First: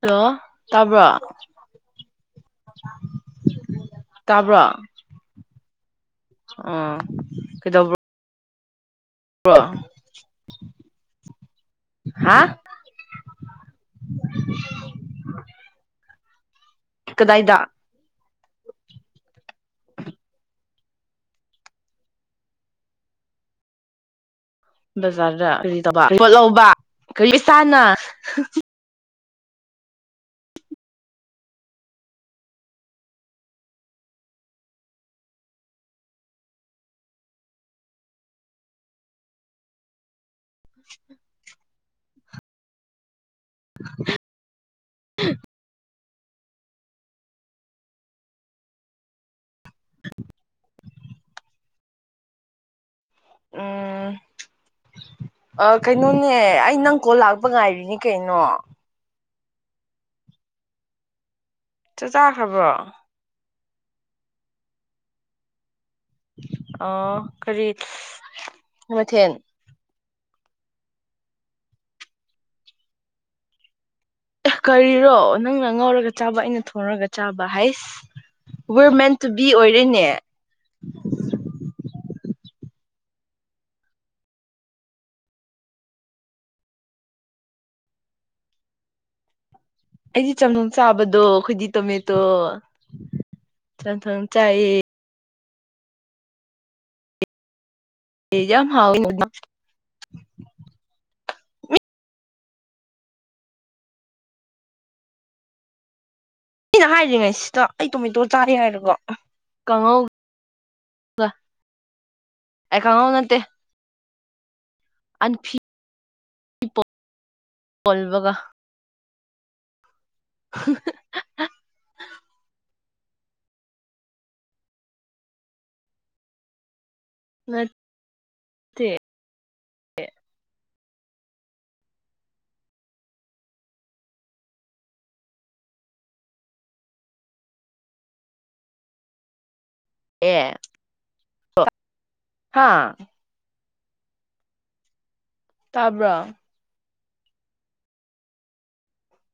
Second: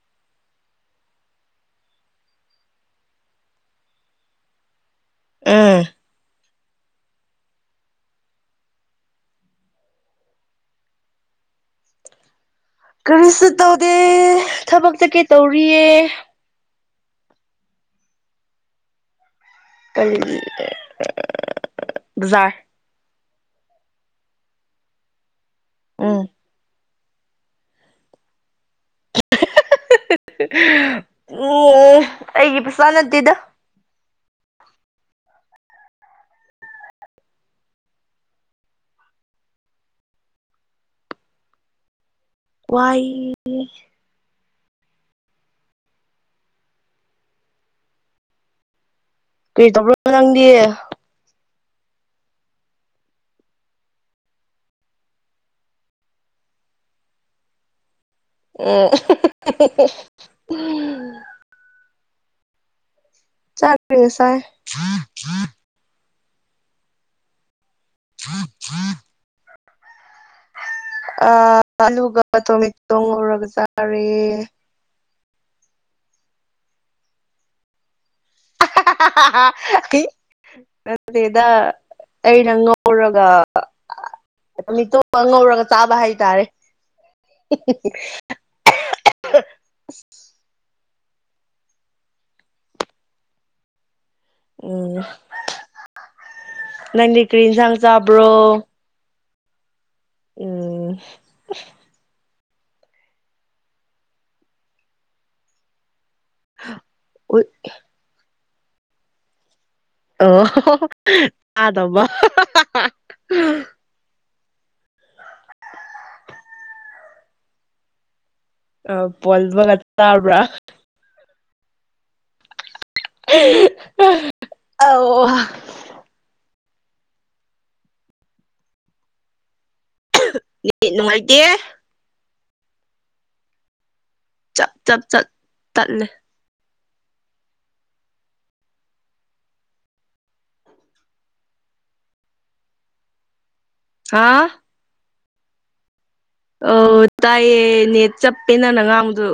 hello ꯇꯥꯕ꯭ꯔꯣ ꯇꯥꯕ꯭ꯔꯣ ꯑꯝ ꯑꯣ ꯀꯩꯗ ꯍꯥ ꯀꯔꯤꯁꯨ ꯇꯧꯗꯦ ꯊꯕꯛꯇ ꯀꯩ ꯇꯧꯔꯤꯌꯦ ꯀꯗꯥꯏꯗ ꯀ [inaudible] ꯕꯖꯥꯗ ꯎꯝ ꯀꯣꯠ ꯂꯧꯕ ꯀꯔꯤꯁꯥꯅ ꯎꯝ ꯑꯩꯒꯤ ꯄꯩꯁꯥ ꯅꯠꯇꯦꯗ [inaudible] ꯋꯥꯏ [inaudible] ꯎꯝ ꯀꯩ ꯇꯧꯕ꯭ꯔꯣ ꯅꯪꯗꯤ ꯎꯝ ꯀꯩꯅꯣꯅꯦ ꯑꯩ ꯅꯪ ꯀꯣꯟ ꯂꯥꯛꯄ ꯉꯥꯏꯔꯤꯅꯤ ꯀꯩꯅꯣ ꯎꯝ ꯎꯝ ꯆꯥꯛ ꯆꯥꯈ꯭ꯔꯕꯣ ꯆꯠꯁꯥꯏ ꯑꯥ ꯀꯔꯤ ꯀꯔꯤ ꯃꯊꯦꯟ ꯑꯂꯨꯒ ꯇꯣꯃꯦꯇꯣ ꯇꯧꯔꯒ ꯇꯔꯦ ꯀꯔꯤꯔꯣ ꯅꯪꯅ ꯉꯥꯎꯔꯒ ꯆꯥꯕ ꯑꯩꯅ ꯊꯣꯡꯉꯥꯒ ꯆꯥꯕ ꯍꯥꯏꯁ ꯋꯦꯔ ꯃꯦꯟ ꯑꯥ ꯇꯨ ꯍꯥ ꯕꯤ ꯑꯣꯏꯔꯦꯅꯦ ꯅꯠꯇꯗꯥ ꯑꯩꯅ ꯉꯧꯔꯒ ꯃꯤꯇꯣꯞꯄ ꯉꯧꯔꯒ ꯆꯥꯕ ꯍꯥꯏꯇꯥꯔꯦ ꯑꯩꯗꯤ ꯆꯪꯅ ꯆꯥꯕꯗꯣ ꯑꯩꯈꯣꯏꯗꯤ ꯇꯣꯃꯦꯇꯣ ꯆꯥꯏꯌꯦ ꯎꯝ ꯅꯪꯗꯤ ꯀꯔꯤ ꯏꯟꯁꯥꯡ ꯍꯖ ꯆꯥꯕ꯭ꯔꯣ ꯌꯥꯝ ꯍꯥꯎ ꯎꯝ ꯑꯩꯅ ꯍꯥꯏꯔꯤꯉꯩ ꯎꯠ ꯁꯤꯗ ꯑꯩ ꯇꯣꯃꯦꯇꯣ ꯀꯔ ꯍꯥꯏꯔꯀꯣ ꯑꯣ ꯑꯗꯝꯕ ꯑꯦ ꯑ ꯍꯣꯜꯕꯒ ꯄꯣꯜꯕꯒ ꯆꯥꯎꯥꯎ ꯑ [unintelligible] ꯃꯠꯇ ꯍꯥ ꯅꯨꯡꯉꯥꯏꯇꯦ ꯆꯞ ꯆꯞ ꯆꯠ ꯇꯠꯂꯦ ꯑꯦ ꯍꯥꯥ ꯍꯥꯥ ꯇꯥꯕ꯭ꯔꯥ ꯑ ꯇꯥꯏꯌꯦ ꯅꯦꯠ ꯆꯞꯄꯦ ꯅꯪꯅ ꯉꯥꯡꯚꯗꯨ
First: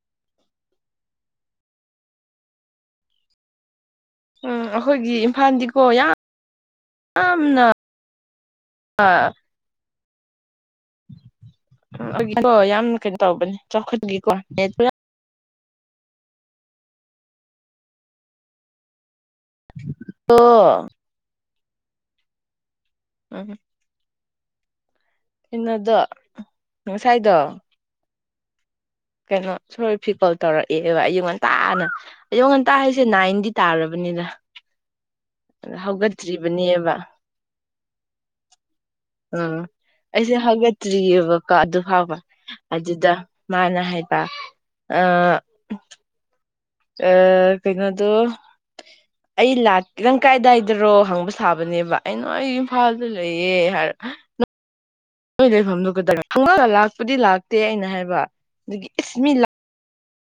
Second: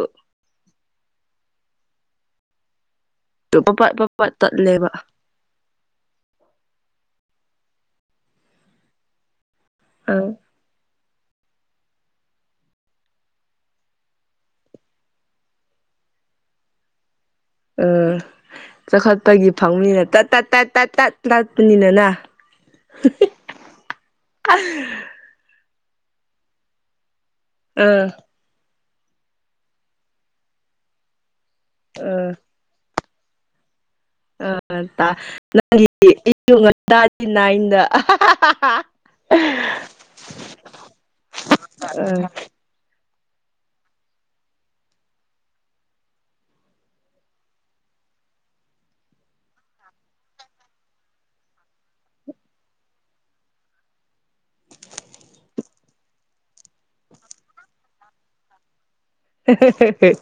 [inaudible] ꯎꯝ ꯇꯠꯂꯦꯕ ꯑꯩꯈꯣꯏꯒꯤ ꯏꯝꯐꯥꯜꯗꯤ ꯍꯣ ꯌꯥ ꯑꯝ ꯅ ꯑꯥꯎ ꯍ ꯌꯥꯝ ꯀꯩꯅꯣ ꯇꯧꯕꯅꯦ ꯆꯥꯎꯈꯠꯈꯤꯀꯣ ꯄꯨ ꯎꯝ ꯆꯈ ꯀꯣꯏꯒꯤ ꯐꯪꯅꯤꯅ ꯇꯠ ꯇꯠ ꯇꯠ ꯇꯠ ꯎꯝ ꯇꯠ ꯇꯠꯄꯅꯤꯅꯅ ꯎꯝ ꯑ ꯏꯟꯅꯗꯣ ꯉꯅꯨꯡꯁꯥꯏꯗꯣ ꯑꯥ ꯀꯩꯅꯣ ꯁꯣꯔ ꯐꯤꯀꯣꯜ ꯇꯧꯔꯛꯑꯦꯕ ꯑꯩꯉꯣꯟꯗ ꯇꯥꯅ ꯑꯌꯣ ꯉꯟꯇꯥ ꯍꯥꯏꯁꯤ ꯅꯏꯟꯗꯤ ꯇꯥꯔ ꯑ ꯍꯧꯒꯠꯇ꯭ꯔꯤꯕꯅꯦꯕ ꯅꯪꯒꯤ ꯎꯝ ꯑꯩꯁꯦ ꯉꯗꯤꯅꯥꯏꯟꯗ ꯍꯧꯒꯠꯇ꯭ꯔꯤꯑꯕꯀꯣ ꯑ ꯃꯥꯅꯦ ꯍꯥꯏꯕ ꯑ ꯀꯩꯅꯣꯗꯣ ꯑꯩ ꯂꯥꯛ ꯈꯤꯇꯪ ꯀꯥꯏꯗꯥꯏꯗꯔꯣ ꯍꯪꯕ ꯁꯥꯕꯅꯦꯕ ꯑꯩ ꯅ ꯑꯩ ꯏꯝꯐꯥꯜꯗ ꯂꯩꯌꯦ ꯍꯥꯏꯔ ꯐꯝꯗ ꯂꯥꯛꯄꯨꯗꯤ ꯂꯥꯛꯇꯦ ꯑꯩꯅ ꯍꯥꯏꯕ ꯑꯗꯨꯒꯤ [inaudible] ꯍ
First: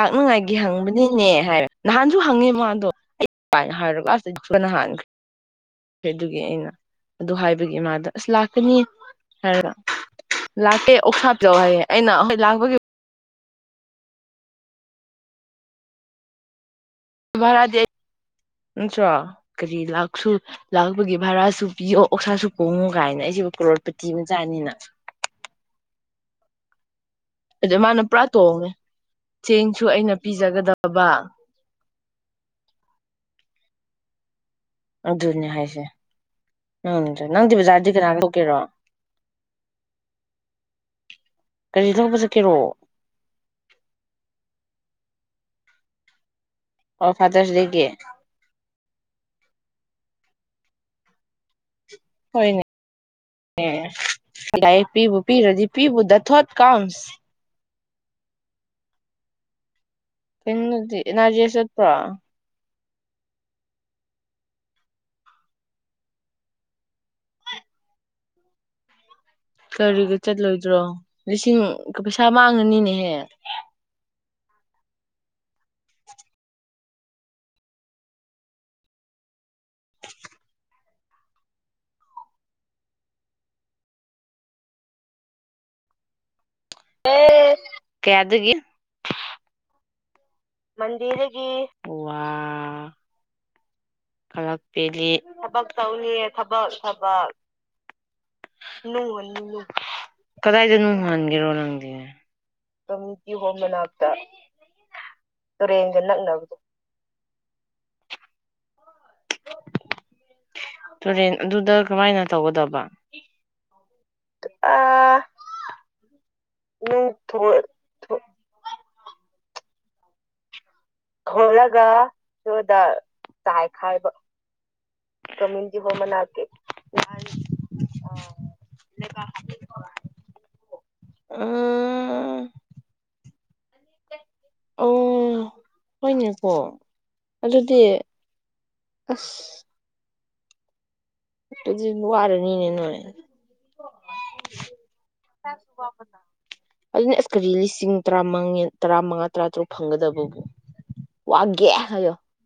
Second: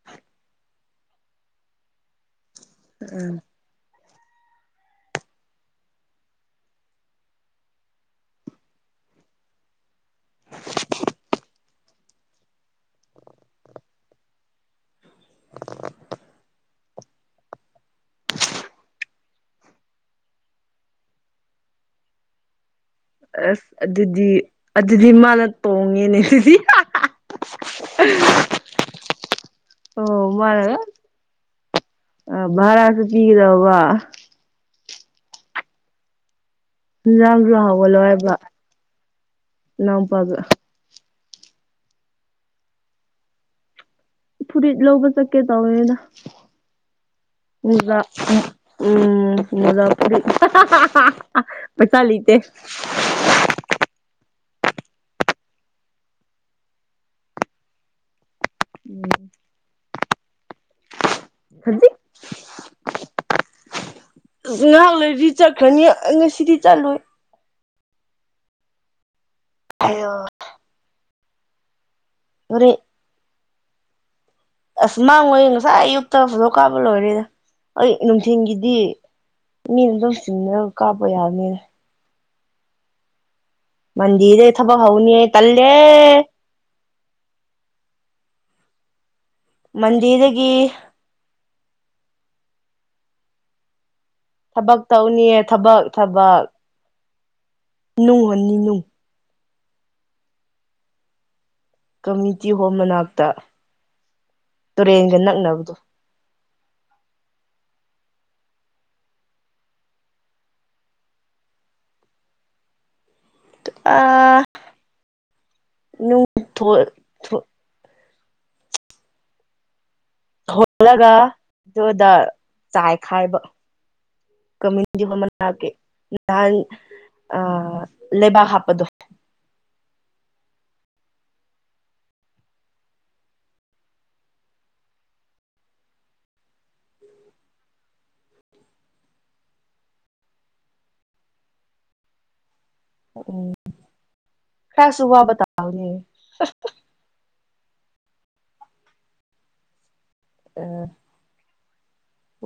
ꯂꯥꯛꯅꯉꯥꯏꯒꯤ ꯍꯪꯕꯅꯤꯅꯦ ꯍꯥꯏ ꯅꯍꯥꯟꯁꯨ ꯍꯪꯉꯤꯕ ꯗꯣ ꯑꯩ ꯍꯥꯏꯔꯒ ꯑꯁ ꯅ ꯍꯥꯟꯈ꯭ꯔꯦꯈ꯭ꯔꯦ ꯑꯗꯨꯒꯤ ꯑꯩꯅ ꯑꯗꯨ ꯍꯥꯏꯕꯒꯤ ꯃꯥꯥꯗ ꯑꯁ ꯂꯥꯛꯀꯅꯤ ꯍꯥꯏꯔ ꯂꯥꯛꯀꯦ ꯑꯣꯛꯁꯥꯞꯧ ꯍꯥꯏꯌꯦꯦ ꯑꯩꯅ ꯍꯣꯏ ꯂꯥꯛꯄꯒꯤ [inaudible] ꯚꯔꯥꯗꯤ ꯑꯩ ꯅꯠꯇ꯭ꯔꯣ ꯀꯔꯤ ꯂꯥꯛ ꯂꯥꯛꯄꯒꯤ ꯚꯔꯥꯁꯨ ꯄꯤꯌꯣ ꯑꯣꯛꯁꯥꯁꯨ ꯄꯣꯡꯉꯣ ꯑꯁ ꯑꯗꯨꯗꯤ ꯑꯗꯨꯗꯤ ꯃꯥꯅ ꯇꯣꯡꯉꯦꯅꯦ ꯁꯤꯁꯤ ꯑꯗꯨ ꯃꯥꯅ ꯄꯨꯔꯥ ꯇꯣꯡꯉꯦ ꯆꯦꯡꯁꯨ ꯑꯩꯅ ꯑꯣꯃꯒ ꯄꯤꯖꯒꯗꯕ ꯑ ꯚꯥꯔꯁꯨ ꯇꯤꯒꯗ ꯋꯥ ꯑꯙꯨꯔꯅꯤ ꯍꯥꯏꯁꯦ ꯅꯪꯗ ꯂꯝꯝ ꯅꯪꯗꯤ ꯂ ꯕꯖꯥꯔꯗꯤ ꯍꯒꯣꯂꯣ ꯀꯅꯥꯒ ꯍꯥꯏꯕ ꯊꯣꯛꯀꯦꯔꯣ ꯂꯝꯄꯒ ꯀꯔꯤ ꯊꯣꯛꯄ ꯆꯠꯀꯦꯔꯣ ꯐꯨꯔꯤꯠ ꯂꯧꯕ ꯆꯠꯀꯦ ꯇꯧꯋꯦꯅ ꯑꯣ ꯐꯗꯁꯗꯒꯤ ꯎꯝ ꯄꯩꯁꯂꯤ ꯇ ꯍꯣꯏꯅꯦ ꯂꯥꯏꯔꯤꯛ ꯄꯤꯕꯨ ꯄꯤꯔꯗꯤ ꯄꯤꯕꯨ ꯗ ꯊꯣꯠ ꯀꯥꯎꯟꯁ ꯎꯝ ꯄꯗꯤ ꯑꯦꯅꯥꯖꯤꯦ ꯆꯠꯠꯇ꯭ꯔꯣ ꯈꯖꯤꯛ ꯑꯁ ꯉꯍꯥꯛ ꯂꯩꯔꯗꯤ ꯆꯠꯈ꯭ꯔꯅꯤ ꯉꯁꯤꯗꯤ ꯆꯠꯂꯣꯏ ꯑꯌꯣ ꯀꯔꯤꯒ ꯆꯠꯂꯣꯏꯗ꯭ꯔꯣ ꯂꯤꯁꯤꯡ ꯄꯩꯁꯥ ꯍꯣꯔꯦꯟ ꯃꯥꯡꯉꯅꯤꯅꯦꯍꯦ ꯑꯁ ꯃꯥꯡꯉꯣꯏ ꯉꯁꯥꯏ ꯑꯌꯨꯛꯇ ꯐꯗꯣꯛ ꯀꯥꯞꯕ ꯂꯣꯏꯔꯦꯗ ꯑꯩ ꯅꯨꯡꯊꯤꯜꯒꯤꯗꯤ ꯃꯤꯔꯗꯣꯁꯤꯅ ꯀꯥꯄ ꯌꯥꯅꯤꯅꯦ ꯃꯟꯗꯤꯔ ꯊꯕ ꯍꯧꯥꯎꯅꯤ ꯇꯜꯦ ꯑ ꯀꯩꯗꯒ ꯃꯗꯤꯔꯗ ꯃꯟꯗꯤꯦꯔꯒꯤ ꯑ ꯈꯂꯛ ꯊꯕꯛ ꯄꯦꯜꯂꯤ ꯇꯧꯅꯤ ꯊꯕꯛ ꯇꯧ ꯊꯕꯛ ꯊ ꯋꯥ ꯅꯨꯡ ꯍꯨꯟꯅꯤ ꯅꯨꯡ ꯅꯨꯅꯤ ꯀꯗꯥꯏꯗ ꯅꯨꯡ ꯍꯟꯒꯦꯔꯣ ꯅꯪ ꯀꯃꯌꯨꯅꯤꯇꯤ ꯍꯣꯜ ꯃꯅꯥꯛꯇ ꯇꯨꯔꯦꯟꯒ ꯇꯨꯔ ꯅꯛꯅꯕꯗꯣ ꯌꯦꯒ ꯅꯪꯕꯣ ꯇꯨꯔꯦꯟ ꯑꯗꯨꯗ ꯀꯃꯥꯏꯅ ꯇꯧꯒꯗꯕ ꯑ ꯊꯣꯛ ꯆꯂꯒ ꯑꯗꯨꯗ ꯆꯥꯏꯈꯥꯏꯕ ꯀꯃ꯭ꯌꯨꯅꯤꯇꯤ ꯍꯣꯜ ꯃꯅꯥꯛꯀꯤ ꯅꯍꯥꯟ ꯂꯩꯕꯥꯛ ꯍꯥꯞꯄꯗꯣ ꯎ ꯑꯣ ꯍꯣꯏꯅꯦꯀꯣ ꯑꯗꯨꯗꯤ ꯑꯁ ꯋꯥꯔꯅꯤꯅꯤ [inaudible] ꯎꯝ ꯈꯔꯁꯨ ꯋꯥꯕ ꯇꯥꯕꯅꯦ ꯇꯔꯥ ꯇꯔꯥꯃꯉꯥ ꯇꯔꯥ ꯇꯔꯨꯛ ꯐꯪꯒꯗꯕ ꯑ ꯑꯒꯦ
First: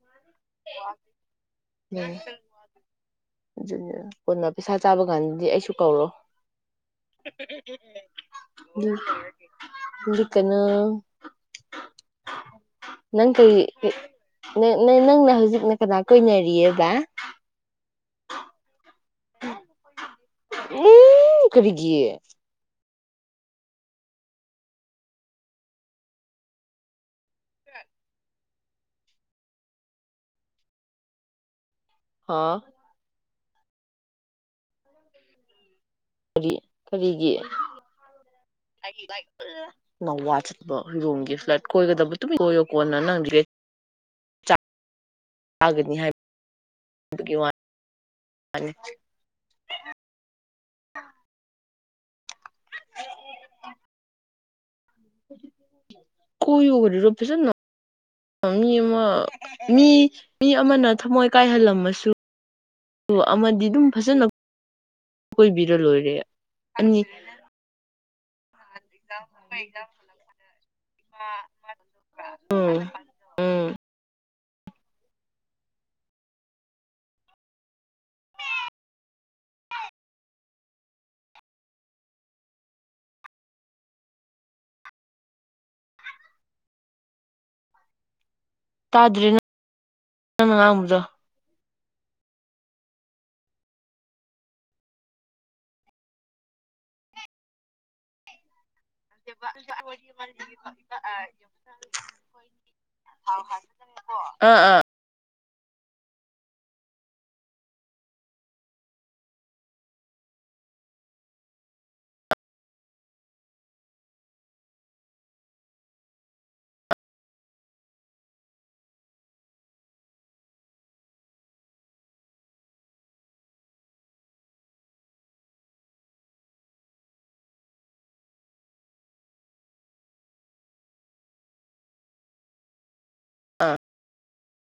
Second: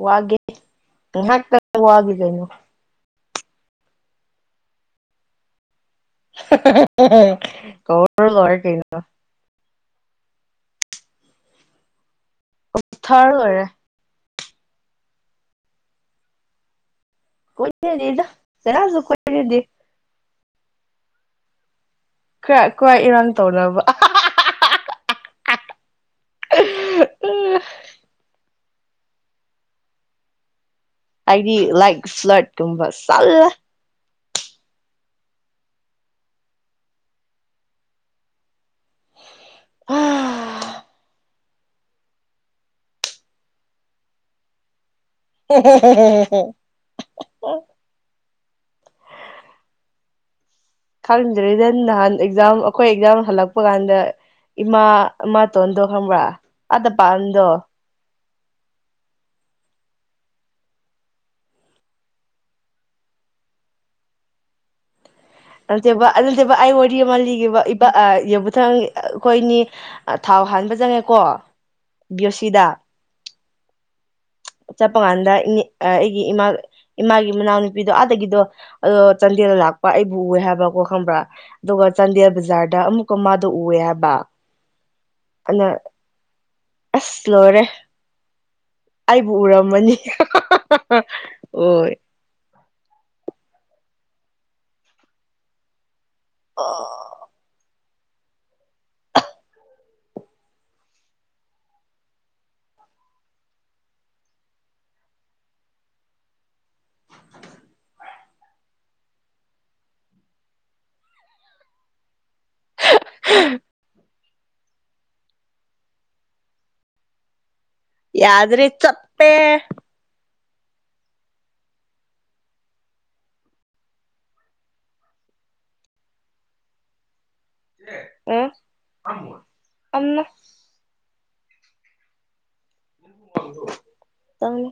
ꯋꯥꯒꯦ ꯄꯨꯍꯥꯛ ꯉꯣꯋꯥꯗꯩꯅ ꯀꯅ ꯄꯩꯁꯥ ꯆꯥꯕ ꯀꯥꯟꯗꯤ ꯑꯩꯁꯨ ꯀꯧꯔꯣ ꯀꯔ ꯂꯔ ꯀꯩꯅ ꯍꯧ ꯀꯅ ꯅꯪ ꯊꯔ ꯀꯩ ꯂꯣꯏꯔꯦ ꯅꯪꯅ ꯍꯧꯖꯤꯛꯅ ꯀꯅꯥ ꯀꯣꯏꯏꯅꯔꯤꯌꯦꯗ ꯗ ꯔꯁꯨ ꯀꯗꯤꯦ ꯎ ꯀꯕꯤꯒ ꯀ꯭ꯔꯦꯆ ꯈꯣꯏ ꯏꯔꯥꯡ ꯇꯧꯅꯕ ꯑꯍꯥ ꯍ ꯥꯍꯥ ꯍꯥ ꯍꯥ ꯑꯑ ꯑ ꯑꯥꯏꯗꯤ ꯂꯥꯏꯛ ꯐ꯭ꯂꯥꯏꯠ ꯍꯥ ꯀꯨꯝꯕ ꯁꯜꯂꯥ ꯀꯔꯤ ꯀꯔꯤꯒꯤ ꯅꯋꯥ ꯆꯠꯄ ꯍꯨꯏꯔꯣꯡꯒꯤ ꯐ꯭ꯂꯥꯏꯠ ꯀꯣꯏꯒꯗꯕ ꯇꯨꯃꯤ ꯀꯣꯏꯌꯣ ꯀꯣꯟꯅ ꯅꯪꯒꯤ ꯑ ꯍꯥꯡ ꯍꯥꯡ ꯍꯥꯡ ꯍꯥꯡ ꯍꯥꯏꯕꯅꯤ ꯈꯪꯗ꯭ꯔꯦꯗ ꯅꯍꯥꯟ ꯑꯦꯛꯖꯥꯝ ꯑꯈꯣꯏ ꯑꯦꯛꯖꯥꯝ ꯍꯜꯂꯛꯄ ꯀꯥꯟꯗ ꯏꯃꯥ ꯑꯃꯇꯣꯟꯗꯣ ꯈꯪꯕ꯭ꯔꯥ ꯀꯣꯏꯌꯨ ꯑꯥꯗ ꯀꯔꯤꯔꯣ ꯄꯥꯟꯗꯣ ꯐꯖꯅ ꯃꯤ ꯑꯃ ꯃꯤ ꯃꯤ ꯑꯃꯅ ꯊꯃꯣꯏ ꯀꯥꯏꯍꯜꯂꯝꯃꯁꯨ ꯑꯃꯗꯤ ꯑꯗꯨꯝ ꯐꯖꯅ ꯀꯣꯏꯕꯤꯔ ꯑꯟꯇꯦꯕ ꯂꯣꯏꯔꯦ ꯑꯗꯨꯅꯠꯇꯦꯕ ꯑꯩ ꯋꯥꯔꯤ ꯑꯅꯤ ꯑꯃ ꯂꯤꯒꯦꯕ ꯏꯕ ꯑꯥꯏ ꯌꯦꯕ ꯃꯊꯪ ꯑ ꯑꯩꯈꯣꯏꯅꯤ ꯑ ꯊꯥꯎ ꯍꯥꯟꯕ ꯆꯪꯉꯦꯀꯣ ꯕꯤꯌꯣꯁꯤꯗ ꯎꯝ ꯎꯝ ꯆꯠꯄ ꯀꯥꯟꯗ ꯏꯅꯦ ꯑ ꯑꯩꯒꯤ ꯏꯃꯥ ꯏꯃꯥꯒꯤ ꯃꯅꯥꯎꯅꯨꯄꯤꯗꯣ ꯑꯥꯗꯒꯤꯗꯣ ꯑꯣ ꯆꯥꯟꯗꯦꯜꯗ ꯂꯥꯛꯄ ꯑꯩꯕꯨ ꯎꯋꯦ ꯍꯥꯏꯕꯀꯣ ꯈꯪꯕ꯭ꯔꯥ ꯑꯗꯨꯒ ꯆꯥꯟꯗꯦꯜ ꯕꯖꯥꯔꯗ ꯑꯃꯨꯛꯀ ꯃꯥꯗꯣ ꯎꯋꯦ ꯍꯥꯏꯕ ꯑꯗꯨꯅ ꯑꯁ ꯂꯣꯏꯔꯦ ꯇꯥꯗ꯭ꯔꯦ ꯑꯩꯕꯨ ꯎꯔꯝꯃꯅꯤ ꯍꯥ ꯍꯥ ꯅꯪꯅ ꯍꯥ ꯍꯥ ꯍꯥ ꯉꯥꯡꯕꯗꯣ ꯍꯣꯏ ꯑꯥ ꯑꯥ ꯑꯥ ꯍꯛ ꯍꯍ ꯌꯥꯗ꯭ꯔꯦ ꯆꯞꯄꯦ ꯑꯥ ꯎꯝꯅ [unintelligible] ꯇꯥꯡ